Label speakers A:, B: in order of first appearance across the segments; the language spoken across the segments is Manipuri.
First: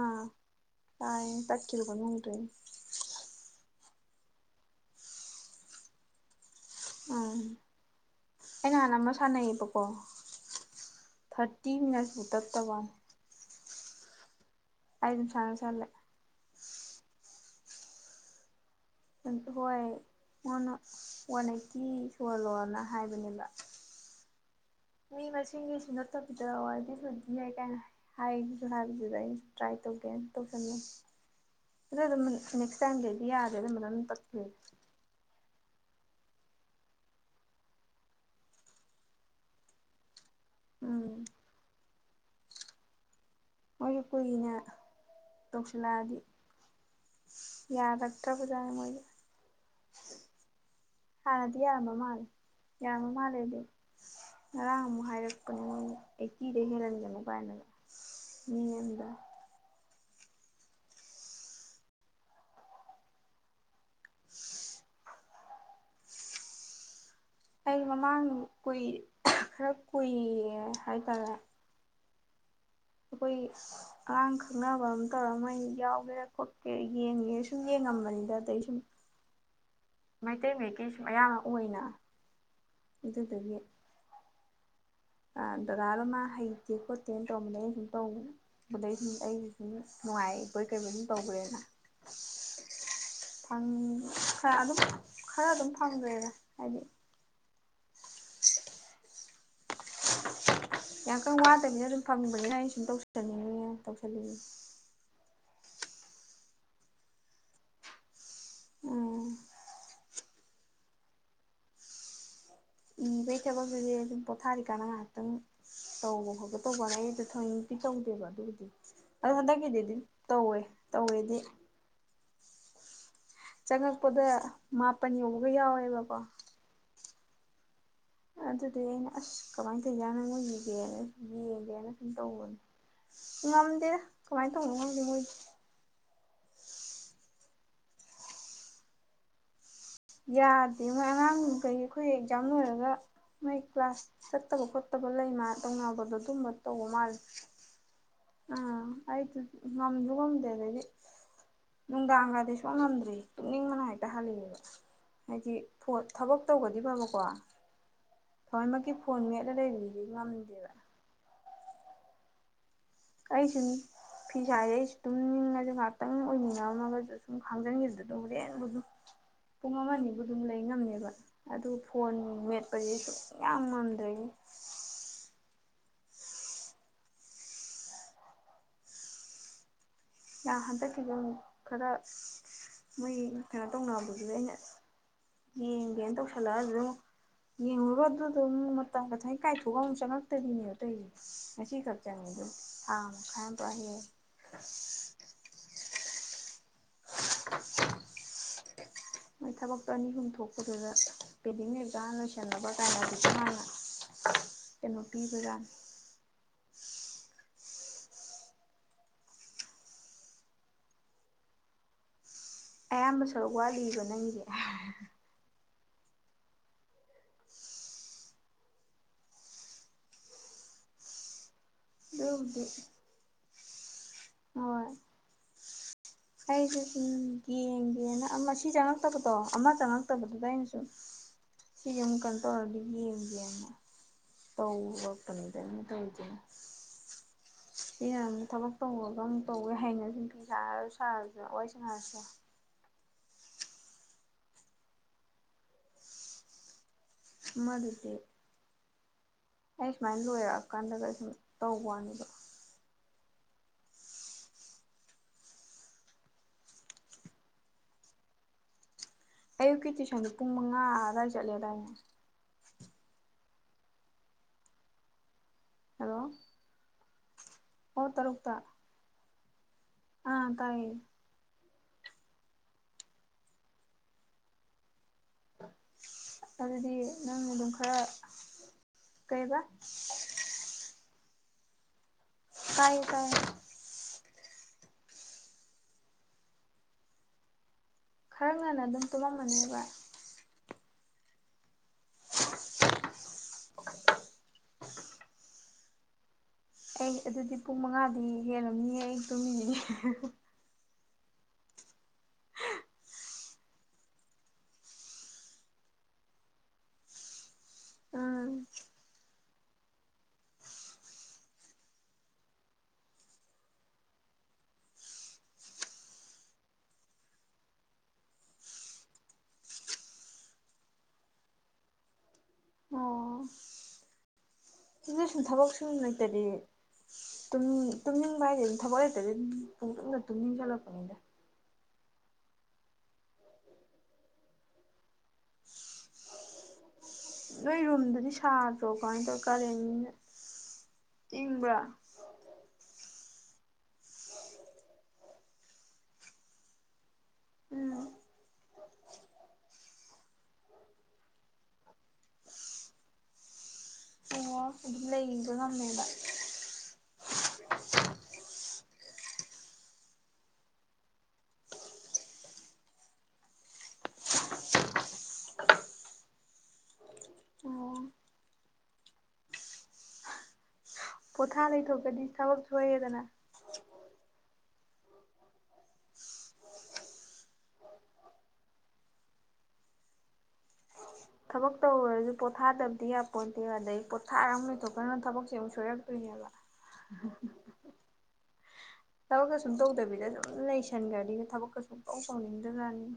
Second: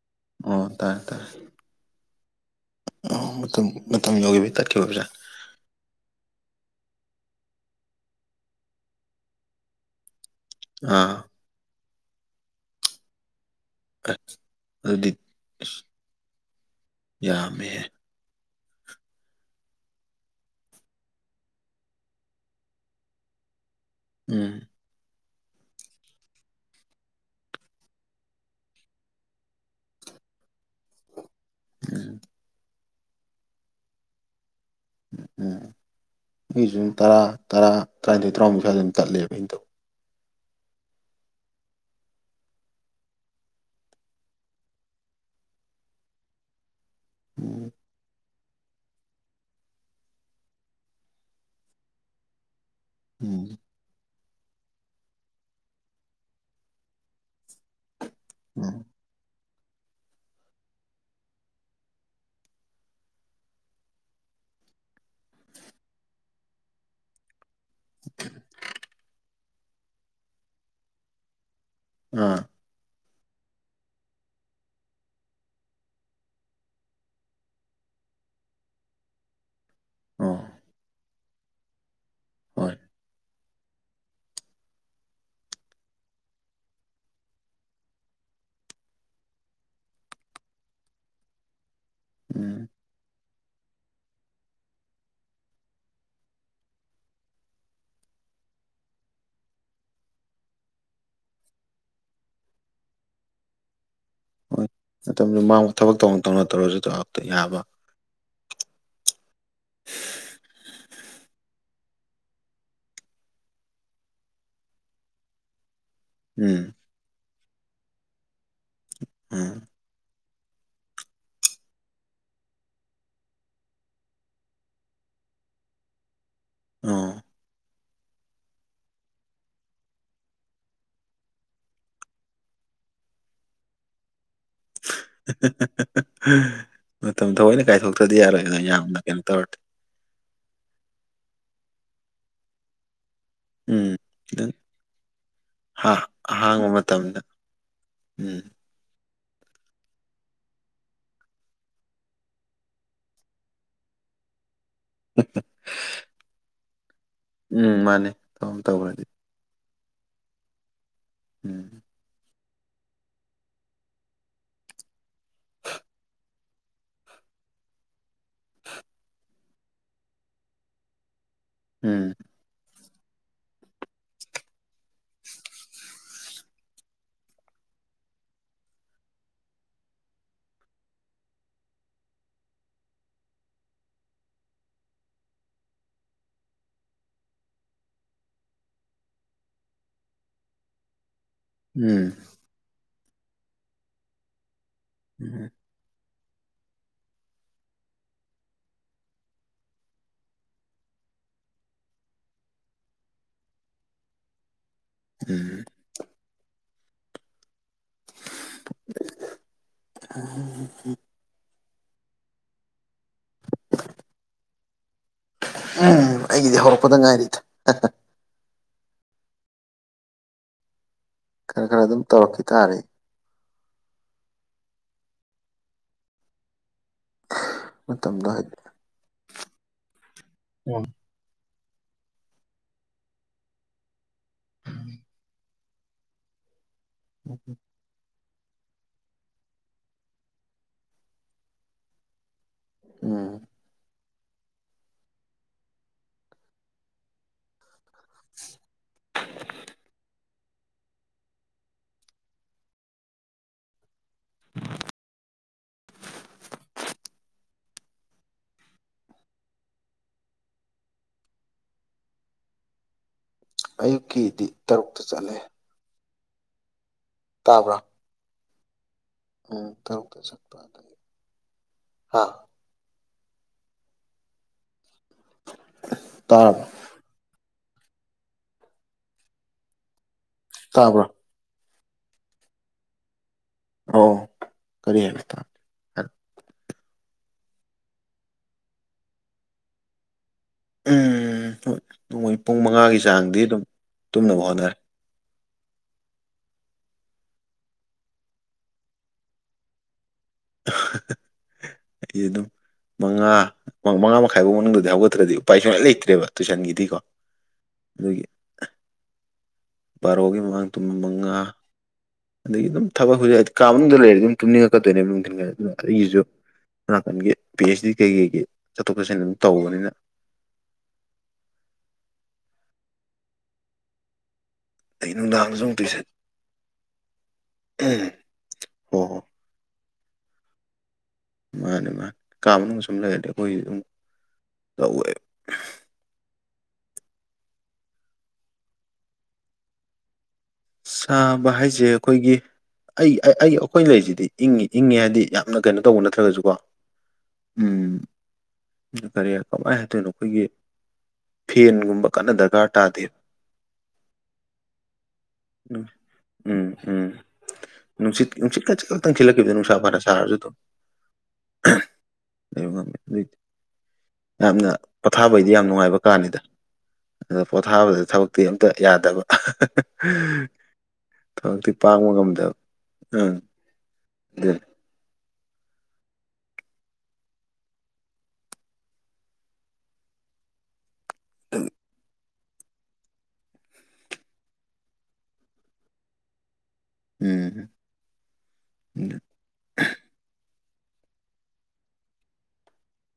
A: ꯑꯥ
B: ꯑꯣ ꯇꯥꯏ ꯇꯥꯏ
A: ꯇꯥꯏꯌꯦ ꯇꯠꯈꯤꯕꯒ ꯅꯨꯡꯗꯣꯏꯅꯦ
B: ꯑ ꯃꯇꯝ ꯌꯧꯕꯤ ꯇꯛꯈꯤꯕꯕꯔꯥ
A: ꯎꯝ ꯑꯩ ꯅꯍꯥꯟ ꯑꯃ ꯁꯥꯟꯅꯩꯌꯦꯕꯀꯣ
B: ꯑꯥ
A: ꯊꯥꯔꯇꯤ ꯃꯕꯨ ꯇꯠꯇꯕꯟ
B: ꯀ
A: ꯑꯁꯅ ꯆꯂꯦ
B: ꯌꯥꯃꯦ
A: ꯑꯇ ꯍꯣꯏ ꯃꯅ ꯋꯥꯟ ꯑꯩꯠꯇꯤ ꯁꯣꯍꯜꯂꯣꯅ ꯍꯥꯏꯕꯅꯦꯕ
B: ꯎꯝ
A: ꯃꯤ ꯃꯁꯤꯡꯒꯤꯁꯨ ꯅꯠꯇꯕꯤꯗꯗ ꯋꯥꯔꯤꯗꯤꯁꯨꯗꯤ ꯀꯥꯏꯅ ꯍꯥꯏꯕꯁꯨ ꯍꯥꯏꯕꯗꯨꯗ ꯑꯩ ꯇ꯭ꯔꯥꯏ ꯇꯧꯒꯦ ꯇꯧꯁꯂ ꯑꯗꯨ ꯑꯗꯨ
B: ꯎꯝ
A: ꯅꯦꯛꯁ ꯇꯥꯏꯝ ꯀ ꯑꯩꯗꯤ ꯌꯥꯗꯦꯗ ꯃꯅꯝ ꯇꯛꯈ꯭ꯔ [unintelligible]
B: ꯑꯩꯁꯨ ꯑꯗꯨꯨꯝ ꯇꯔꯥ ꯇꯔꯥ ꯇꯔꯥꯅꯤꯣꯏ ꯇꯔꯥꯃ ꯁ꯭ꯋꯥꯏ ꯑꯗꯨꯝ ꯆꯠꯂꯦꯕ ꯑꯗꯧ
A: ꯎꯝ ꯃꯣꯏꯒꯤ ꯀꯨꯏꯅ ꯇꯧꯁꯤꯜꯂꯛꯑꯗꯤ
B: ꯎꯝ
A: ꯌꯥꯔ ꯇ ꯄꯨꯖꯥ ꯍꯅꯗꯤ ꯌꯥꯔꯝꯕ ꯃꯥꯅ ꯌꯥꯃ ꯃꯥ
B: ꯎꯝ
A: ꯂꯩꯗꯤ ꯉꯔꯥꯡ ꯑꯃꯨꯛ ꯍꯥꯏꯔꯛꯄꯅꯦ ꯅ ꯑꯩ ꯀꯤꯗ ꯍꯦꯜꯍꯟꯒꯦꯅꯨ ꯀꯥꯏꯅ
B: ꯎꯝ
A: ꯃꯤꯗ ꯑꯩ ꯃꯃꯥꯡ ꯀꯨꯏ ꯈꯔ ꯀꯨꯏꯔꯦ ꯍꯥꯏꯇꯥꯔꯦ
B: ꯑꯥ
A: ꯑꯩꯈꯣꯏ ꯑꯉꯥꯡ ꯈꯪꯅꯕ ꯑꯃ ꯇꯧꯔ ꯃꯣꯏ ꯌꯥꯎꯒꯦꯔꯥ ꯈꯣꯠꯀꯦꯔꯥ ꯌꯦꯡꯉꯦꯔ ꯁꯨꯝ ꯌꯦꯡꯉ ꯑꯃꯅꯤꯗ ꯑꯗꯁꯝ
B: ꯑꯣ
A: ꯃꯩꯇꯩ ꯃꯌꯦꯛꯒꯤꯁꯨ ꯃꯌꯥꯝ ꯑꯣꯏꯅ
B: ꯍꯣꯏ
A: ꯑꯗꯨꯗꯒꯤ ꯗꯗꯥꯔ ꯑꯃ ꯍꯩꯇꯦ ꯈꯣꯠꯇꯦꯅ ꯇꯧꯕꯝꯕꯗ ꯑꯩꯩꯅ ꯁꯨꯝ ꯇꯧ ꯑꯗꯩ ꯁꯨꯝ ꯑꯩꯁꯤ ꯁꯨꯝ ꯅꯨꯡꯉꯥꯏ ꯑꯩꯕꯣꯏ ꯀꯩꯕꯅꯤ ꯇꯧꯧꯕꯔꯦꯅ
B: ꯎꯝ
A: ꯈꯔ ꯑꯗꯨꯝ ꯈꯔ ꯑꯗꯨꯝ ꯐꯪꯗꯦꯔ ꯍꯥꯏꯗꯤ [unintelligible] ꯌꯥꯝ ꯀꯪ ꯋꯥꯗꯕꯤꯅ ꯑꯗꯨꯝ ꯐꯝꯅꯤꯡꯕꯅꯤꯅ ꯑꯩꯩꯅ ꯁꯨꯝ ꯇꯧꯁꯟꯅꯤꯡꯉꯦ ꯇꯧꯁꯅꯤꯡꯉꯦ
B: ꯃꯇꯝꯗꯨ ꯃꯥꯡꯕ ꯊꯕꯛ ꯇꯧꯅ ꯇꯧꯅ ꯇꯧꯔꯁꯨꯇ ꯌꯥꯕ
A: ꯎꯝ ꯎꯝ ꯚꯦꯖꯤꯇꯦꯕꯜꯗꯨꯗꯤ ꯑꯗꯨꯝ ꯄꯣꯊꯥꯔꯤꯀꯥꯟꯅ ꯉꯥꯏꯍꯥꯛꯇꯪ ꯇꯧꯕ ꯈꯣꯠꯀ
B: ꯎꯝ
A: ꯇꯧꯕꯅꯦ ꯑꯩ ꯊꯣꯏꯛꯇꯤ ꯇꯧꯗꯦꯕ ꯑꯗꯨꯒꯤꯗꯤ ꯑ
B: ꯎꯝ
A: ꯍꯟꯗꯛꯀꯤꯗꯤꯗꯤ ꯇꯧꯋꯦ ꯇꯧꯋꯦꯗꯤ ꯆꯪꯉꯛꯄꯗ ꯃꯥꯄꯟ ꯌꯧꯕꯒ ꯌꯥꯎꯋꯦꯕꯀꯣ
B: ꯑꯣ
A: ꯑꯗꯨꯗꯤ ꯑꯩꯅ ꯑꯁ ꯀꯃꯥꯏꯅ ꯇꯧꯏꯅꯪꯉꯨꯒꯤꯒꯦꯅ ꯌꯦꯡꯒꯦꯅ ꯁꯨꯝ ꯇꯧꯕꯅꯦ ꯉꯝꯗꯔ
B: ꯃ ꯃꯇꯝꯝꯗ ꯍꯣꯏꯅꯦ ꯀꯥꯏꯊꯣꯛꯇ꯭ꯔꯗꯤ ꯌꯥꯔꯣꯏ ꯑꯗꯨꯅ ꯌꯥꯝꯅ ꯀꯩꯅꯣ ꯇꯧꯔꯗꯤꯦ
A: ꯌꯥꯗꯦ ꯃꯣꯏ ꯑꯉꯥꯡ ꯀꯩ ꯑꯩꯈꯣꯏ ꯑꯦꯛꯖꯥꯝ ꯂꯣꯏꯔꯒ ꯃꯣꯏ
B: ꯎꯝ
A: ꯀ꯭ꯂꯥꯁ
B: ꯑꯗꯨꯝ
A: ꯆꯠꯇꯕ ꯈꯣꯠꯇꯕ ꯂꯩꯅ
B: ꯍꯥ
A: ꯇꯧꯅꯕꯗꯣ ꯑꯗꯨꯝꯕ
B: ꯑꯍꯥꯡꯕ
A: ꯇꯧꯕ ꯃꯥꯂꯦ
B: ꯃꯇꯝꯗ ꯎꯝ
A: ꯑꯩ ꯉꯝꯁꯨ ꯉꯝꯗꯦ ꯑꯗꯗꯤ ꯅꯨꯡꯗꯥꯡꯒꯗꯤ ꯁꯣꯛ ꯉꯝꯗ꯭ꯔꯤ ꯇꯨꯞꯅꯤꯡ ꯃꯅ ꯍꯦꯛꯇ ꯍꯜꯂꯤꯑꯕ ꯍꯥꯏꯗꯤ ꯐꯣꯟ ꯊꯕꯛ ꯇꯧꯒꯗꯤꯕ ꯑꯃꯀꯣ
B: ꯎꯝ ꯃꯥꯅꯦ ꯇꯧ
A: ꯊꯃꯣꯏꯃꯛꯀꯤ
B: ꯇꯧꯈ꯭ꯔꯗꯤ
A: ꯐꯣꯟ ꯃꯦꯠꯂ ꯂꯩꯔꯤꯗꯤ ꯉꯝꯅꯤꯡꯗꯦꯕ
B: ꯎꯝ
A: ꯀꯥꯏꯁꯨꯅꯤ ꯐꯤ ꯁ ꯍꯥꯏꯔꯦ ꯑꯩꯁꯨ ꯑꯗꯨꯝ ꯅꯤꯡꯉꯁꯨꯦ ꯉꯍꯥꯛꯇꯪ ꯑꯣꯏꯃꯤꯟꯅꯝꯃꯒꯁꯨ ꯁꯨꯝ ꯈꯥꯡꯖꯤꯟꯈꯤꯗꯨꯗꯅ ꯑꯗꯨꯝ ꯍꯣꯔꯦꯟꯕꯨ ꯑꯗꯨ ꯄꯨꯡ ꯑꯃꯅꯤꯕꯨ ꯑꯗꯨꯝ ꯂꯩ ꯉꯝꯅꯦꯕ ꯑꯗꯨ
B: ꯎꯝ
A: ꯐꯣꯟ ꯃꯠ ꯄꯁꯨ ꯌꯥꯝ ꯃꯥꯟꯗ꯭ꯔꯦ ꯍꯟꯗꯛꯀꯤ ꯑꯗꯨꯪ ꯈꯔ ꯃꯣꯏ ꯀꯩꯅꯣ ꯇꯧꯅꯕꯗꯨꯗ ꯑꯩꯅ ꯌꯦꯡꯒꯦꯅ ꯇꯧꯁꯜꯂꯛꯑ ꯑꯗꯨ ꯑꯃꯨꯛ ꯌꯦꯡꯉꯨꯔꯣ ꯑꯗꯨꯗ ꯃꯇꯝ ꯀꯊꯪ ꯀꯥꯏꯊꯣꯛꯑꯒ ꯑꯃꯨꯛ ꯆꯪꯉꯛꯇꯣꯏꯅꯦꯕ ꯑꯇꯩꯁ ꯉ
B: ꯎꯝ
A: ꯈꯔꯆꯅꯤ ꯑꯗꯨ ꯈꯥꯏ ꯄꯍꯤ
B: ꯎꯝꯣꯏ
A: [unintelligible] ꯃꯣꯏ ꯊꯕꯛꯇꯣ ꯑꯅꯤ ꯑꯍꯨꯝ ꯊꯣꯛꯄꯗꯨꯗ ꯄꯦꯗꯤꯡ ꯑꯦꯖꯥ ꯂꯣꯏꯁꯟꯅꯕ ꯀꯥꯏꯅꯗꯤꯁꯨ ꯃꯥꯅ ꯀꯩꯅꯣ
B: ꯎꯝ
A: ꯄꯤꯕꯗꯥꯥ
B: ꯑ
A: ꯑꯌꯥꯝꯕ ꯁꯔ ꯋꯥꯠꯂꯤꯕ ꯅꯪꯁ
B: ꯎꯝ ꯑꯩꯒꯤꯗꯤ ꯍꯧꯔꯛꯄꯗ ꯉꯥꯏꯔꯤꯗ ꯈꯔ ꯈꯔ ꯑꯗꯨꯝ ꯇꯧꯔꯛꯈꯤ ꯇꯥꯔꯦ
A: ꯍ ꯀꯩꯗꯤ
B: ꯃꯇꯝꯗꯣ
A: ꯌꯦꯡꯒꯦꯅ
B: ꯍꯥꯏꯗꯤ
A: ꯁꯤ ꯆꯪꯉꯛꯇꯕꯗꯣ ꯑꯃ ꯆꯪꯉꯛꯇꯕꯗꯨꯗ ꯑꯩꯅ
B: ꯑꯣ
A: ꯁꯨꯝ ꯁꯤ ꯌꯨꯝ ꯀꯟꯇ꯭ꯔꯧꯔꯗꯤꯕꯤꯅ ꯇꯧ ꯋꯥꯄꯅꯤꯗꯅꯤ ꯇꯧ
B: ꯎꯝꯝ
A: ꯏꯌꯥꯝꯅ ꯊꯕꯛ ꯇꯧꯕꯔꯒ ꯑꯃꯨꯛ ꯇꯧꯋꯦ ꯍꯥꯏꯩꯅꯁꯨ ꯐꯤ ꯁꯥꯔꯁꯨ ꯁꯥꯔꯁꯨꯅ ꯋꯥꯔꯤꯣꯏ ꯁꯥꯔꯁꯨ
B: ꯎꯝ
A: ꯃꯗꯨꯗꯤꯦ ꯑꯩ ꯁꯨꯃꯥꯏꯅ ꯂꯣꯏꯔꯛꯑꯀꯥꯟꯗꯒ ꯁꯨꯝ ꯇꯧꯕ ꯋꯥꯅꯤꯗꯣ
B: [inaudible]
A: ꯑꯌꯨꯛꯀꯤ ꯇꯨꯏꯁꯟꯗꯨꯣ ꯄꯨꯡ ꯃꯉꯥ ꯑꯗꯨꯗꯥꯋꯥꯏ ꯆꯠꯂꯦꯗꯏꯅꯦ
B: ꯑꯌꯨꯛꯀꯤꯗꯤ ꯇꯔꯨꯛꯇ ꯆꯠꯂꯦ
A: ꯍꯂꯣ
B: ꯇꯥꯕ꯭ꯔꯥ
A: ꯍ ꯇꯔꯨꯛꯛꯇ
B: ꯎꯝ ꯇꯧꯛꯇ ꯁꯠꯄ ꯍꯥ ꯇꯥꯔꯕ
A: ꯑꯗꯨꯗꯤ ꯅꯪ ꯃꯝ ꯑ ꯀꯩꯗ
B: ꯇꯥꯕ꯭ꯔꯥ
A: ꯀꯥꯏ ꯀꯥꯏ
B: ꯑꯣ ꯀꯔꯤ ꯍꯥꯏ ꯇ
A: ꯈꯔ ꯉꯟꯅ ꯑꯗꯨꯝ ꯇꯨꯝꯂꯝꯝꯃꯅꯦꯕ
B: ꯍꯣꯏ ꯅꯣꯡꯃꯣꯏ ꯄꯨꯡ ꯃꯉꯥꯒꯤ ꯆꯥꯡꯗꯤ ꯑꯗꯨꯝ ꯇꯨꯝꯅꯕ ꯍꯣꯠꯅꯔꯦ
A: ꯑꯩ ꯑꯗꯨꯗꯤ ꯄꯨꯡ ꯃꯉꯥꯗꯤ ꯍꯦꯜꯂꯝꯅꯤ ꯑꯩ ꯇꯨꯝꯃꯤꯅꯤꯅꯤ
B: ꯌꯦꯗꯣ ꯃꯉꯥ ꯃꯉꯥ ꯃꯈꯥꯏ ꯐꯥꯎ ꯃꯅꯨꯡꯗꯗꯤ ꯍꯧꯒꯠꯇ꯭ꯔꯗꯤ ꯎꯄꯥꯏ ꯁꯨꯡꯂꯥꯏꯅ ꯂꯩꯇ꯭ꯔꯦꯕ ꯇꯨꯏꯁꯟꯒꯤꯗꯤꯀꯣ ꯑꯩꯣꯏꯒꯤ
A: ꯎꯝ
B: ꯕꯥꯔꯣꯒꯤ ꯃꯃꯥꯡ ꯇꯨꯝ ꯃꯉꯥ ꯑꯗꯒꯤ ꯑꯗꯨꯝ ꯊꯕꯛ ꯍꯧꯖꯤꯛ ꯍꯥꯏꯗꯤ ꯀꯥ ꯃꯅꯨꯡꯗ ꯂꯩꯔꯗꯤ ꯑꯗꯨꯝ ꯇꯨꯝꯅꯤꯡꯉꯛꯀꯗꯣꯏꯅꯦꯕ ꯅꯨꯡꯊꯤꯟ ꯑꯗꯨꯅ ꯑꯩꯒꯤꯁꯨ ꯅꯥꯀꯟꯒꯤ ꯄꯤ ꯑꯩꯆ ꯗꯤ ꯀꯩꯀꯩꯒꯤ ꯆꯠꯊꯣꯛ ꯆꯠꯁꯤꯟ ꯑꯗꯨꯝ ꯇꯧꯕꯅꯤꯅ
A: [inaudible]
B: ꯑꯗꯩ
A: ꯁꯤꯗ ꯁꯨꯝ
B: ꯅꯨꯡꯗꯥꯡꯗꯁꯨ
A: ꯊꯕꯛ
B: ꯑꯃꯨꯛ
A: ꯁꯨꯝ
B: ꯇꯨꯏꯁꯟ
A: ꯂꯩꯇꯗꯤ
B: ꯎꯝ
A: ꯇꯨꯝꯅꯤꯡꯕ ꯍꯥꯏꯗꯤ ꯑꯗꯨꯝ ꯊꯕꯛ
B: ꯍꯣ ꯍꯣ
A: ꯂꯩꯇꯗꯤ ꯑꯗꯨꯝ ꯠꯇꯝꯃꯤ ꯆꯂꯄꯅꯤꯗ
B: ꯃꯥꯅꯤ ꯃꯥꯅꯤ ꯀꯥ ꯃꯅꯨꯡꯗ ꯁꯨꯝ ꯂꯩꯒꯗꯤ ꯑꯩꯈꯣꯏ ꯑꯗꯨꯝ ꯇꯧꯦ
A: ꯅꯣꯏ ꯔꯨꯝꯗꯨꯗꯤ ꯁꯥꯗ꯭ꯔꯣ ꯀꯃꯥꯏꯅ ꯇꯧ ꯀꯔꯦꯟꯅꯤꯅ
B: ꯁꯥꯕ ꯍꯥꯏꯁꯦ ꯑꯩꯈꯣꯏꯒꯤ ꯑꯩ ꯑꯦ ꯑꯩ ꯑꯩꯈꯣꯏ ꯂꯩꯁꯤꯗꯤ ꯏꯪꯉꯤ ꯏꯪꯉꯤ ꯍꯥꯏꯗꯤ ꯌꯥꯝꯅ ꯀꯩꯅꯣ ꯇꯧꯕ ꯅꯠꯇ꯭ꯔꯒꯁꯨꯀꯣ ꯎꯝ ꯀꯔꯤ ꯀꯃꯥꯏ ꯑꯗꯨ ꯑꯩꯈꯣꯏꯒꯤ ꯐꯦꯟꯒꯨꯝꯕ ꯀꯟꯅ ꯗꯔꯀꯥꯔ ꯇꯥꯗꯦꯕ
A: ꯑꯣꯉ ꯑꯗꯨꯝ ꯂꯩ
B: ꯎ ꯎꯝ ꯎꯝ ꯅꯨꯡꯁꯤꯠ ꯅꯨꯡꯁꯤꯠ ꯀ ꯆꯇꯪ ꯊꯤꯜꯂꯛ ꯗ ꯅꯨꯡꯁꯥ ꯐꯥꯔ ꯁꯥꯔꯁꯨ ꯑꯗꯨ ꯂꯩꯕ ꯉꯝꯃꯦ ꯑꯗꯨ ꯌꯥꯝꯅ ꯄꯊꯥꯕꯩꯗꯤ ꯌꯥꯝ ꯅꯨꯡꯉꯥꯏꯕ ꯀꯥꯅꯤꯗ ꯑꯗ
A: ꯑꯣ
B: ꯄꯣꯊꯥꯕꯗ ꯊꯕꯛꯇꯤ ꯑꯝꯇ ꯌꯥꯗꯕ
A: ꯄꯣꯊꯥ
B: ꯊꯕꯛꯇꯤ ꯄꯥꯡꯕ
A: ꯂꯩꯊꯣꯛꯀꯗꯤ
B: ꯉꯝꯗꯕ
A: ꯊꯕꯛ ꯁꯣꯏꯑꯦꯗꯅ
B: ꯎꯝ [inaudible]
A: ꯊꯕꯛ ꯇꯧ ꯑꯣꯏꯔꯁꯨ ꯄꯣꯊꯥꯗꯕꯗꯤ ꯌꯥ ꯄꯣꯠꯇꯦ ꯑꯗꯩ ꯄꯣꯠꯊꯥꯔ ꯂꯣꯏꯊꯣꯛ ꯀꯅ ꯊꯕꯛꯁꯦ ꯑꯃꯨꯛꯣꯏꯔꯛꯇꯣꯏꯅꯦꯕ ꯍ ꯍ
B: ꯎꯝ
A: ꯍ ꯊꯕꯛꯀ ꯁꯨꯝ ꯇꯧꯗꯕꯤꯗ ꯑꯁꯨꯝ ꯂꯩꯁꯟꯒ꯭ꯔꯗꯤꯅ ꯊꯕꯛꯀ ꯁꯨꯨꯡꯇꯧ ꯇꯧꯅꯤꯡꯗꯥ ꯖꯥꯠꯅꯤ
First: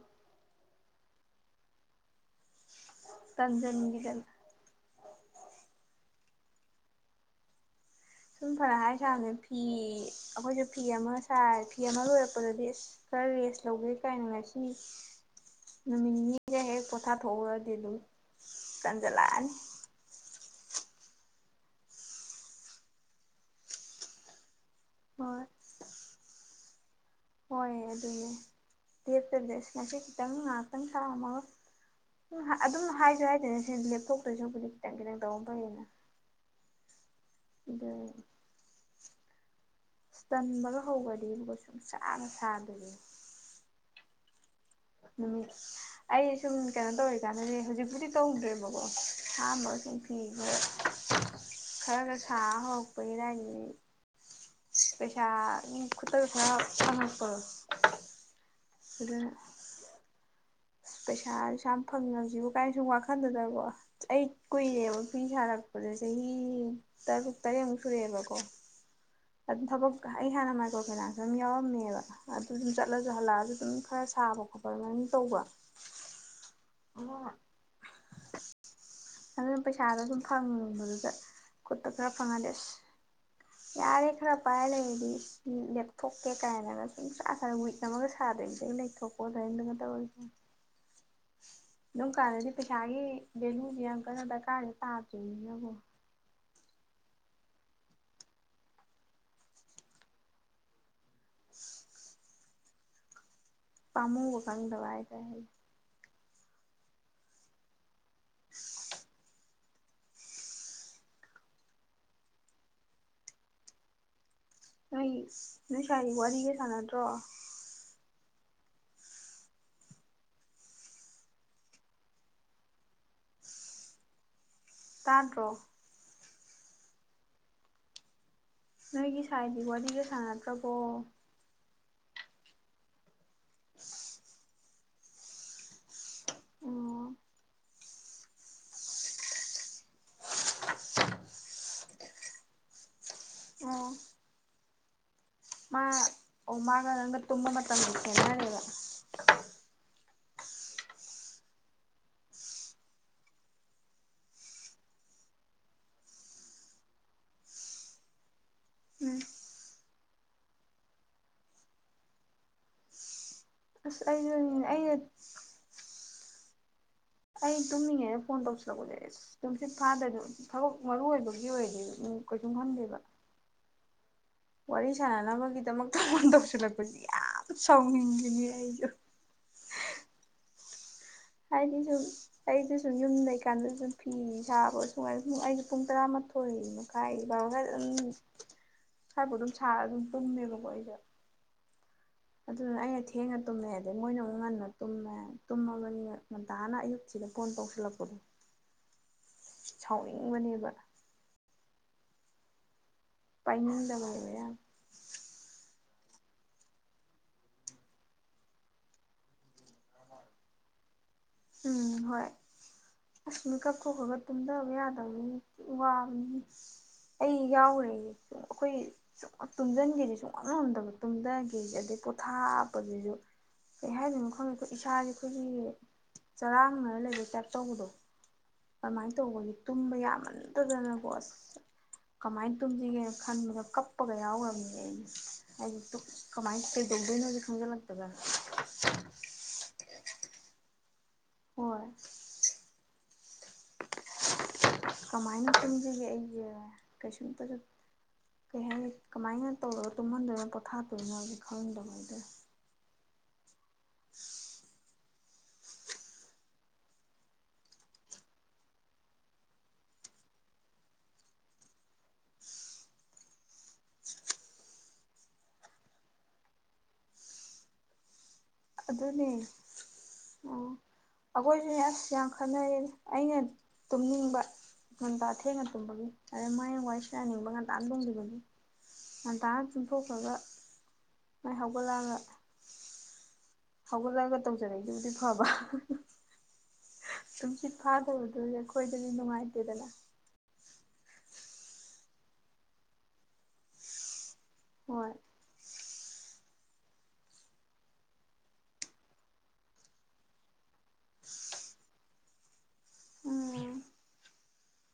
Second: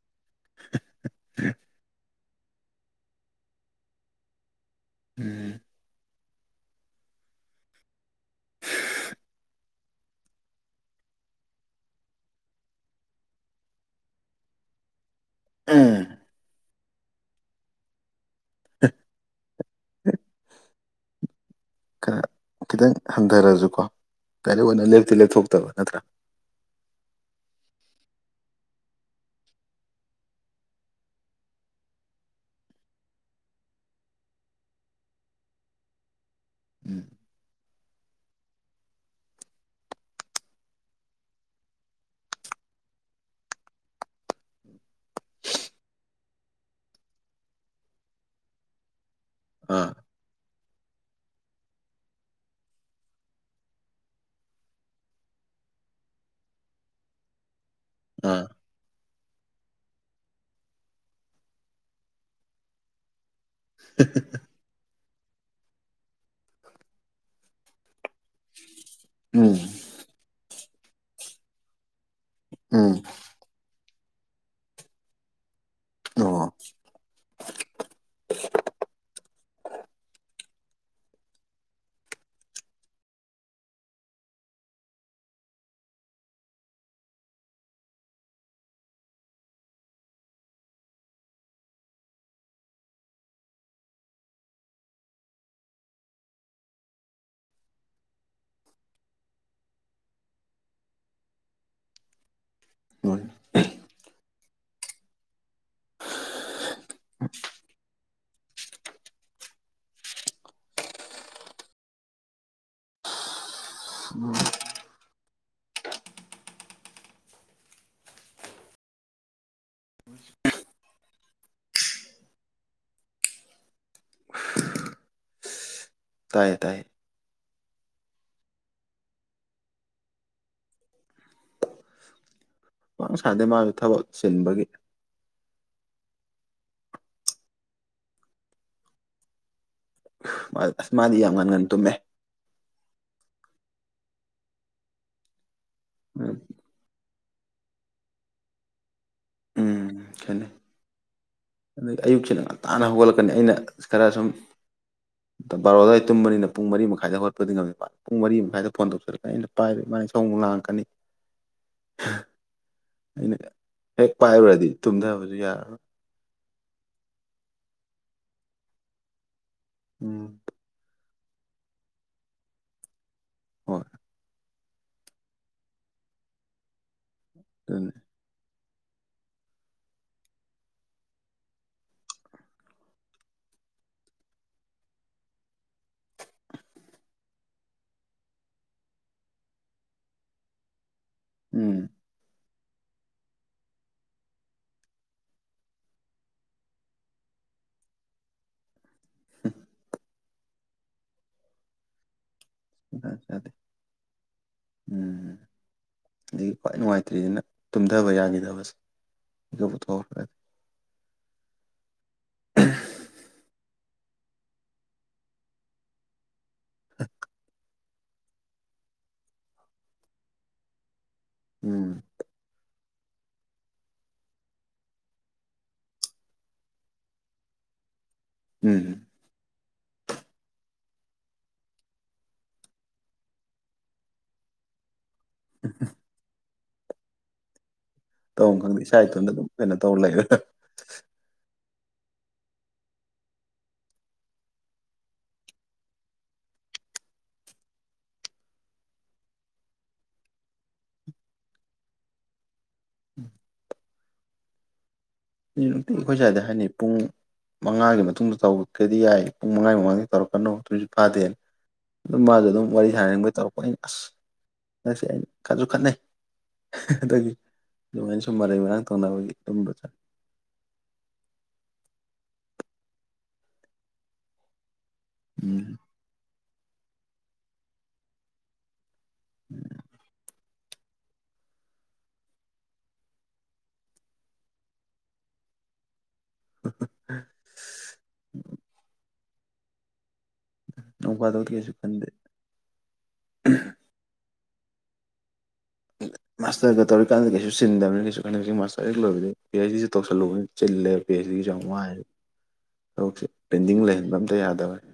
B: ꯊꯦ
A: ꯇꯟꯖꯟꯒꯤꯗꯅ
B: ꯎꯝ
A: ꯁꯨꯝ ꯐꯅ ꯍꯥꯏ ꯁꯥꯥꯕꯅꯤ ꯐꯤ ꯑꯈꯣꯏꯁꯨ ꯐꯤ ꯑꯃ ꯁꯥꯏ ꯐꯤ ꯑꯃ ꯂꯣꯏꯔꯛꯄꯗꯗꯤ ꯑꯁ ꯈꯔ ꯔꯦꯁ ꯂꯧꯒꯦ ꯀꯥꯏꯅ ꯉꯁꯤ
B: ꯎꯝ
A: ꯅꯨꯃꯤꯠ ꯅꯤꯅꯤꯒ ꯍꯦꯛ ꯄꯣꯊꯥ ꯊꯣꯛꯎꯔꯗꯤ ꯑꯗꯨꯝ ꯇꯟꯖꯜꯂꯛꯑꯅꯤ
B: ꯑ ꯈꯤꯇꯪ ꯍꯟꯗꯔꯖꯨꯀꯣ ꯗꯥꯏꯔꯦꯛ ꯑꯣꯏꯅ ꯂꯦꯞꯇꯤ
A: ꯍꯣꯏ
B: ꯂꯦꯞꯊꯣꯛꯇꯕ ꯅꯠꯇ꯭ꯔꯥ
A: ꯍꯣꯏ ꯑꯗꯨꯅꯦ ꯗꯦꯠꯇꯗꯤ ꯑꯁ ꯉꯁꯤ ꯈꯤꯇꯪ ꯉꯥꯛꯇꯪ ꯊꯥ ꯑꯃꯒ ꯑꯗꯨꯝ ꯍꯥ ꯑꯗꯨꯝ ꯍꯥꯏꯖꯨ ꯍꯥꯏꯗꯣꯏꯅꯦ ꯁꯦ ꯂꯦꯞꯊꯣꯛꯇꯣꯏ ꯁꯔꯨꯛꯄꯨꯗꯤ ꯈꯤꯇꯪ ꯈꯤꯇꯪ ꯇꯧꯕ ꯐꯩꯌꯦꯅ
B: ꯎꯝ
A: ꯑꯗ ꯇꯟꯕꯒ ꯍꯧꯒ꯭ꯔꯗꯤꯕꯀꯣ ꯁꯨꯡꯁꯥꯒ ꯁꯥꯗꯕꯤꯅꯤ ꯅꯨꯃꯤꯠ ꯑꯩ ꯁꯨꯝ ꯀꯩꯅꯣ ꯇꯧꯔꯤꯀꯥꯟꯗꯅꯦ ꯍꯨꯖꯤꯛꯄꯨꯗꯤ ꯇꯧꯗ꯭ꯔꯦꯕꯀꯣ
B: ꯑꯥ
A: [unintelligible] ꯈꯔꯒ ꯁꯥ ꯍꯧꯔꯛꯄꯩ ꯑꯗꯥꯏꯗꯨꯗꯗꯤ ꯄꯩꯁꯥ ꯎꯝ ꯈꯨꯠꯇꯒ ꯈꯔ ꯐꯪꯉꯛꯄꯗꯣ
B: ꯑꯥ
A: ꯑꯗꯨꯅ ꯄꯩꯁꯥꯁꯨ ꯑꯁꯨꯛꯌꯥꯝ ꯐꯪꯉꯖꯤꯕꯨ ꯀꯥꯏ ꯁꯨꯝ ꯋꯥꯈꯟꯗꯨꯗꯕ ꯑꯣ ꯑꯩ ꯀꯨꯏꯔꯦꯕ ꯐꯤ ꯁꯥꯔꯛ ꯄꯖꯦ ꯆꯍꯤ ꯇꯔꯨꯛ ꯇꯔꯦꯠꯃꯨꯛ ꯁꯨꯔꯛꯑꯦꯕꯀꯣ
B: ꯎꯝ
A: ꯑꯗꯨꯝ ꯊꯕꯛ ꯀ ꯑꯩ ꯍꯥꯟꯅ ꯃꯥꯏꯀ꯭ꯔꯣ ꯐꯥꯏꯅꯥꯟꯁ ꯑꯝ ꯌꯥꯎꯔꯝꯃꯦꯕ ꯑꯗꯨ ꯑꯗꯨꯝ
B: ꯎꯝ
A: ꯆꯠꯂꯒ ꯍꯜꯂꯛꯑꯒ ꯑꯗꯨꯝ ꯈꯔ ꯁꯥꯕ ꯈꯣꯠꯄ ꯑꯗꯨꯃꯥꯏꯅ ꯇꯧꯕ
B: ꯑꯗꯨꯕꯨ
A: ꯑꯗ ꯅꯪ ꯄꯩꯁꯥꯗꯣ ꯑꯗꯨꯝ ꯐꯪꯕꯗꯨꯗ ꯈꯨꯠꯇ ꯈꯔ ꯐꯪꯍꯜꯂꯦ ꯑꯁ ꯌꯥꯔꯦ ꯈꯔ ꯄꯥꯏꯔ ꯂꯩꯔꯗꯤ ꯁꯤ ꯂꯦꯞꯊꯣꯛꯀꯦ ꯀꯥꯏꯅꯒ ꯁꯨꯡꯁꯥ ꯁꯥꯅ ꯋꯤꯛ ꯑꯃꯒ ꯁꯥꯗꯕꯤꯗ ꯑꯩ ꯂꯩꯊꯣꯛ ꯀꯣꯜ ꯐ꯭ꯔꯦꯟꯗꯒ ꯇꯧꯋꯦ ꯎꯝ ꯑꯗꯨꯝ ꯀꯥꯟꯗꯗꯤ ꯄꯩꯁꯥꯒꯤ ꯕꯦꯂꯨꯖꯦ ꯌꯥꯝ ꯀꯟꯅ ꯗꯔꯀꯥꯔꯖꯦ ꯇꯥꯗ꯭ꯔꯤꯃꯤꯅ ꯑꯃꯨꯛ
B: [unintelligible]
A: ꯄꯥꯃꯨꯕ ꯈꯪꯗꯕ ꯍꯥꯏꯇꯥꯔꯦ ꯅꯣꯏꯒꯤ ꯅꯣꯏ ꯁꯥꯏꯗꯤ ꯋꯥꯔꯤꯒ ꯁꯥꯟꯅꯗ꯭ꯔꯣ ꯇꯥꯥꯗ꯭ꯔꯣ
B: ꯇꯥꯏꯌꯦ ꯇꯥꯏꯌꯦ
A: ꯅꯣꯏꯒꯤ ꯁꯥꯏꯗꯤ ꯋꯥꯔꯤꯒ ꯁꯥꯟꯅꯗ꯭ꯔꯕꯣ
B: ꯄꯥꯛꯅ ꯁꯥꯟꯅꯗꯦ ꯃꯥꯖꯨ ꯊꯕꯛ ꯆꯤꯟꯕꯒꯤ
A: ꯑꯣ
B: ꯃꯥ ꯑꯁ ꯃꯥꯗꯤ ꯌꯥꯝ ꯉꯟ ꯉꯟꯅ ꯇꯨꯝꯃꯦ
A: ꯑꯣ ꯃꯥ ꯑꯣ ꯃꯥꯒ ꯅꯪꯒ ꯇꯨꯝꯕ ꯃꯇꯝ ꯑꯃꯨꯛ ꯈꯦꯠꯅꯔꯦꯕ
B: ꯎꯝ ꯈꯦꯠꯅꯩ ꯑꯗꯩ ꯑꯌꯨꯛꯁꯤꯅ ꯉꯟꯇꯥꯥꯅ ꯍꯧꯒꯠꯂꯛꯀꯅꯤ ꯑꯩꯅ ꯈꯔ ꯁꯨꯝ ꯕꯥꯔꯣ ꯑꯗ꯭ꯋꯥꯏ ꯑꯩ ꯇꯨꯝꯕꯅꯤꯅ ꯄꯨꯡ ꯃꯔꯤ ꯃꯈꯥꯏꯗ ꯍꯣꯠꯄꯗꯤ ꯉꯝꯗꯦ ꯐꯠ ꯄꯨꯡ ꯃꯔꯤ ꯃꯈꯥꯏꯗ ꯐꯣꯟ
A: ꯎꯝ
B: ꯇꯧꯁꯜꯂꯛꯀꯅꯤ ꯑꯩꯅ ꯄꯥꯏꯔꯣꯏ ꯃꯥꯥꯅ ꯏꯁꯧ ꯑꯃꯨꯛ ꯂꯥꯡꯉꯛꯀꯅꯤ ꯍꯍ ꯑꯩꯅ
A: ꯑꯁ
B: ꯍꯦꯛ
A: ꯑꯩꯁꯨꯅꯤꯅꯦ
B: ꯄꯥꯏꯔꯨꯔꯗꯤ
A: ꯑꯩꯅ
B: ꯇꯨꯝꯗꯕꯖꯨ ꯌꯥꯔꯣꯏ
A: ꯑꯩ ꯇꯨꯝꯃꯤꯉꯩꯅ ꯐꯣꯟ ꯇꯧꯁꯤꯜꯂꯛꯄꯖꯦ ꯑꯦꯁ ꯇꯨꯝꯁꯤꯠ ꯐꯥꯗꯕꯤꯗ
B: ꯎꯝ
A: ꯊꯕꯛ ꯃꯔꯨ ꯑꯣꯏꯕ ꯑꯗꯨꯒꯤ ꯑꯣꯏꯔꯗꯤ ꯎꯝ ꯀꯩꯁꯨꯝ ꯈꯟꯗꯦꯕ
B: ꯍꯣꯏ
A: ꯋꯥꯔꯤ ꯁꯥꯟꯅꯅꯕꯒꯤꯗꯃꯛꯇ ꯐꯣꯟ ꯇꯧꯁꯤꯜꯂꯛꯄꯁꯤ ꯌꯥꯝ
B: ꯑꯗꯨꯅꯤ
A: ꯁꯥꯎꯅꯤꯡꯕꯅꯤ ꯑꯩ ꯂꯧꯁꯤꯟꯕ ꯉꯝꯗꯕ ꯍꯥꯏꯗꯤ ꯁꯨꯝ ꯑꯩꯗ ꯁꯨꯝ ꯌꯨꯝ ꯂꯩꯀꯥꯟꯗ ꯁꯨꯝ ꯐꯤ ꯁꯥꯕ ꯁꯉꯥꯏ ꯑꯩꯁꯨ ꯄꯨꯡ ꯇꯔꯥ ꯊꯣꯛ ꯃꯈ ꯀꯥꯏꯕ ꯍ ꯎꯝ ꯍꯥꯏꯕꯨꯨ ꯑꯗꯨꯝ ꯁꯥꯔꯒ ꯑꯗꯨꯝ ꯇꯨꯝꯃꯦꯕꯀꯣ ꯑꯩꯁꯦ
B: ꯎꯝ
A: ꯑꯗꯨꯗꯨꯅ ꯑꯩꯅ ꯊꯦꯡꯅ ꯇꯨꯝꯃꯦ ꯑꯗꯩ ꯃꯣꯏꯅ ꯑꯃꯨꯛ ꯉꯟꯅ ꯇꯨꯝꯃꯦ ꯇꯨꯝꯃꯕꯅꯤꯅ ꯉꯟꯇꯥꯅ ꯑꯌꯨꯛꯁꯤꯗ ꯐꯣꯟ ꯇꯧꯁꯤꯜꯂꯛꯄꯗꯣ ꯁꯥꯎꯅꯤꯡꯕꯅꯦꯕ
B: ꯖꯥꯠ ꯖꯥꯠꯅꯤ
A: ꯄꯩꯅꯅꯤꯡꯗꯕꯔꯕ ꯌꯥꯝ
B: ꯎꯝ ꯑꯗꯒꯤ ꯈ꯭ꯋꯥꯏ ꯅꯨꯡꯉꯥꯏꯇ꯭ꯔꯤꯁꯤꯅ ꯇꯨꯝꯊꯕ ꯌꯥꯈꯤꯗꯕꯁꯦ ꯑꯩꯒ ꯄꯨꯊꯣꯛꯈ꯭ꯔꯗꯤ
A: ꯎꯝ ꯍ ꯑꯀ ꯈꯈ ꯈꯔ ꯈ ꯇꯨꯝꯊꯕ ꯌꯥꯗꯕꯅꯤ ꯋꯥꯕꯅꯤ ꯑꯩ ꯌꯥꯎꯔꯦ ꯑꯩꯈꯣꯏ ꯁꯨꯡ ꯇꯨꯝꯁꯤꯟꯒꯦꯗꯤ ꯁꯨꯡꯃꯝ ꯉꯝꯗꯕ ꯇꯨꯝꯊꯒꯦꯁ ꯑꯗꯩ
B: ꯎꯝ
A: ꯄꯣꯊꯥꯞ ꯗꯨꯁꯨ ꯀꯩ ꯍꯥꯏꯗꯣꯏꯅꯣ ꯈꯪꯉꯦ ꯑꯩꯈꯣꯏ ꯏꯁꯥꯁꯦ ꯑꯩꯈꯣꯏꯒꯤ ꯆꯔꯥꯅꯔ ꯂꯩꯔꯦ ꯇꯥꯏꯞ ꯇꯧꯕꯗꯣ
B: ꯎꯝ
A: ꯀꯃꯥꯏꯅ ꯇꯧꯕꯒ ꯇꯨꯝꯕ ꯌꯥꯝꯃꯟꯊꯗꯅꯀꯣ ꯑꯁ ꯀꯃꯥꯏꯅ ꯇꯁꯤ ꯈ ꯃ ꯀꯞꯄꯒ ꯀꯃꯥꯏ ꯅꯖꯤ ꯈꯪ ꯂꯦ
B: ꯇꯧ ꯈꯪꯗꯦ ꯏꯁꯥ ꯏꯇꯣꯟꯗ ꯑꯗꯨꯝ ꯀꯩꯅꯣ ꯇꯧꯔ ꯂꯩꯕ
A: ꯍꯣꯏ ꯀꯃꯥꯏꯅ ꯊꯖꯒꯦ ꯑꯩ ꯀꯩꯁꯇ ꯀꯩ ꯍꯥꯏ ꯀꯃꯥꯏꯅ ꯇꯧꯔꯒ ꯇꯨꯝꯍꯟꯗꯣꯏꯅꯣ ꯄꯣꯊꯥꯠꯇꯣꯏꯅꯣꯗꯤ ꯈꯪꯗꯕꯩꯗ [unintelligible]
B: ꯅꯨꯡꯇꯤ ꯑꯩꯈꯣꯏ ꯁ꯭ꯋꯥꯏꯗ ꯍꯥꯏꯅꯩ ꯄꯨꯡ ꯃꯉꯥꯒꯤ ꯃꯇꯨꯡꯗ ꯇꯧꯔꯛꯒꯗꯤ ꯌꯥꯏ ꯄꯨꯡ ꯃꯉꯥꯒꯤ ꯃꯃꯥꯡꯗꯒꯤ ꯇꯧꯔꯛꯀꯅꯨ ꯑꯗꯨꯁꯨꯛ ꯐꯥꯗꯦꯅ ꯑꯗꯨ ꯃꯥꯁꯨ ꯑꯗꯨꯝ ꯋꯥꯔꯤ ꯁꯥꯟꯅꯅꯤꯡꯕꯒꯤ ꯇꯧꯔꯛꯄ ꯑꯩꯅ ꯑꯁ ꯉ ꯑꯩꯅ ꯈꯠꯁꯨ ꯈꯠꯅꯩ ꯑꯗꯒꯤ ꯑꯗꯨꯃꯥꯏꯅ ꯁꯨꯝ ꯃꯔꯩ ꯃꯔꯥꯡ
A: ꯑꯗꯨꯅꯦ
B: ꯇꯧꯅꯕꯒꯤ ꯑꯗꯨꯝꯕ ꯆꯠ
A: ꯑꯣ ꯑꯩꯈꯣꯏꯁꯨꯅꯦ ꯑꯁ ꯌꯥꯡꯈꯩ ꯈꯟꯅꯔꯌꯦꯅꯦ ꯑꯩꯅ ꯇꯨꯝꯅꯤꯡꯕ ꯟꯗꯥ ꯊꯦꯡꯅ
B: ꯎꯝ
A: ꯇꯨꯝꯕꯒꯤ ꯑꯗꯩ ꯃꯥꯏ ꯋꯥꯏ ꯁ ꯌꯥꯅꯤꯡꯕ ꯉꯟꯇꯥꯅ ꯇꯣꯡꯕꯤꯕꯅꯤ ꯉꯟꯇꯥꯅ ꯆꯨꯝꯊꯣꯛꯈ꯭ꯔꯒ ꯃꯥꯏꯍꯥꯛꯒꯂꯉ ꯍꯧꯒꯠꯂꯒ ꯇꯧꯖꯔꯛꯏꯗꯨꯕꯨꯗꯤ ꯐꯕ ꯅꯨꯡꯁꯤꯠ ꯐꯥꯗꯕꯗꯨ ꯑꯩꯈꯣꯏꯗꯗꯤ ꯅꯨꯡꯉꯥꯏꯇꯦꯗꯅ
B: ꯎ ꯋꯥꯗꯧ ꯀꯩꯁꯨ ꯀꯟꯗꯦ
A: ꯍꯣꯏ
B: ꯃꯥꯁꯇꯔꯒ ꯇꯧꯔꯤꯀꯥꯟꯗ ꯀꯩꯁꯨ ꯁꯤꯤꯟꯗꯕꯅꯤ ꯀꯩꯁꯨ ꯈꯟꯗꯦ ꯃꯥꯁꯇꯔ ꯍꯦꯛ ꯂꯣꯏꯕꯗꯤ ꯄꯤ ꯑꯩꯆ ꯗꯤꯦ ꯇꯧꯁꯜꯂꯨꯕ ꯄꯦꯁ ꯆꯃꯣ
A: [unintelligible]
B: ꯊꯕꯛꯁꯦ
A: ꯎꯝ
B: ꯄꯦꯟꯗꯤꯡ ꯂꯩꯍꯟꯕ ꯑꯝꯇ ꯌꯥꯗꯕꯅꯤ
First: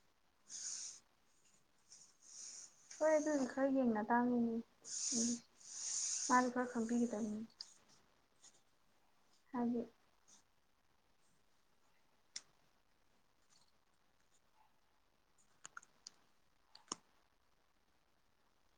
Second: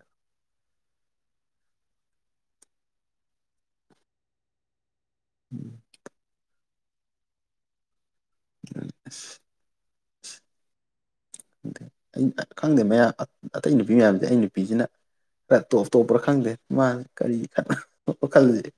A: ꯍꯣꯏ ꯑꯗꯨꯗꯤ ꯈꯔ ꯌꯦꯡꯅ ꯇꯥꯡꯉꯤꯅꯤ ꯎꯝ ꯃꯥꯅ ꯈꯔ ꯀꯝꯄꯤꯒꯗ
B: ꯑ
A: ꯍꯥꯏꯗꯤ
B: ꯈꯪꯗ ꯑ ꯈꯪꯗꯦ ꯃꯌꯥꯝ ꯑꯇꯩ ꯅꯨꯄꯤ ꯃꯌꯥꯝꯗꯤ ꯑꯩ ꯅꯨꯄꯤꯁꯤꯅ ꯈ ꯇꯣꯞ ꯇꯣꯞꯄ꯭ꯔꯥ ꯈꯪꯗꯦ ꯃꯥꯁ ꯀꯔꯤ ꯈꯣꯞꯄ ꯈꯜꯂꯨꯁꯦ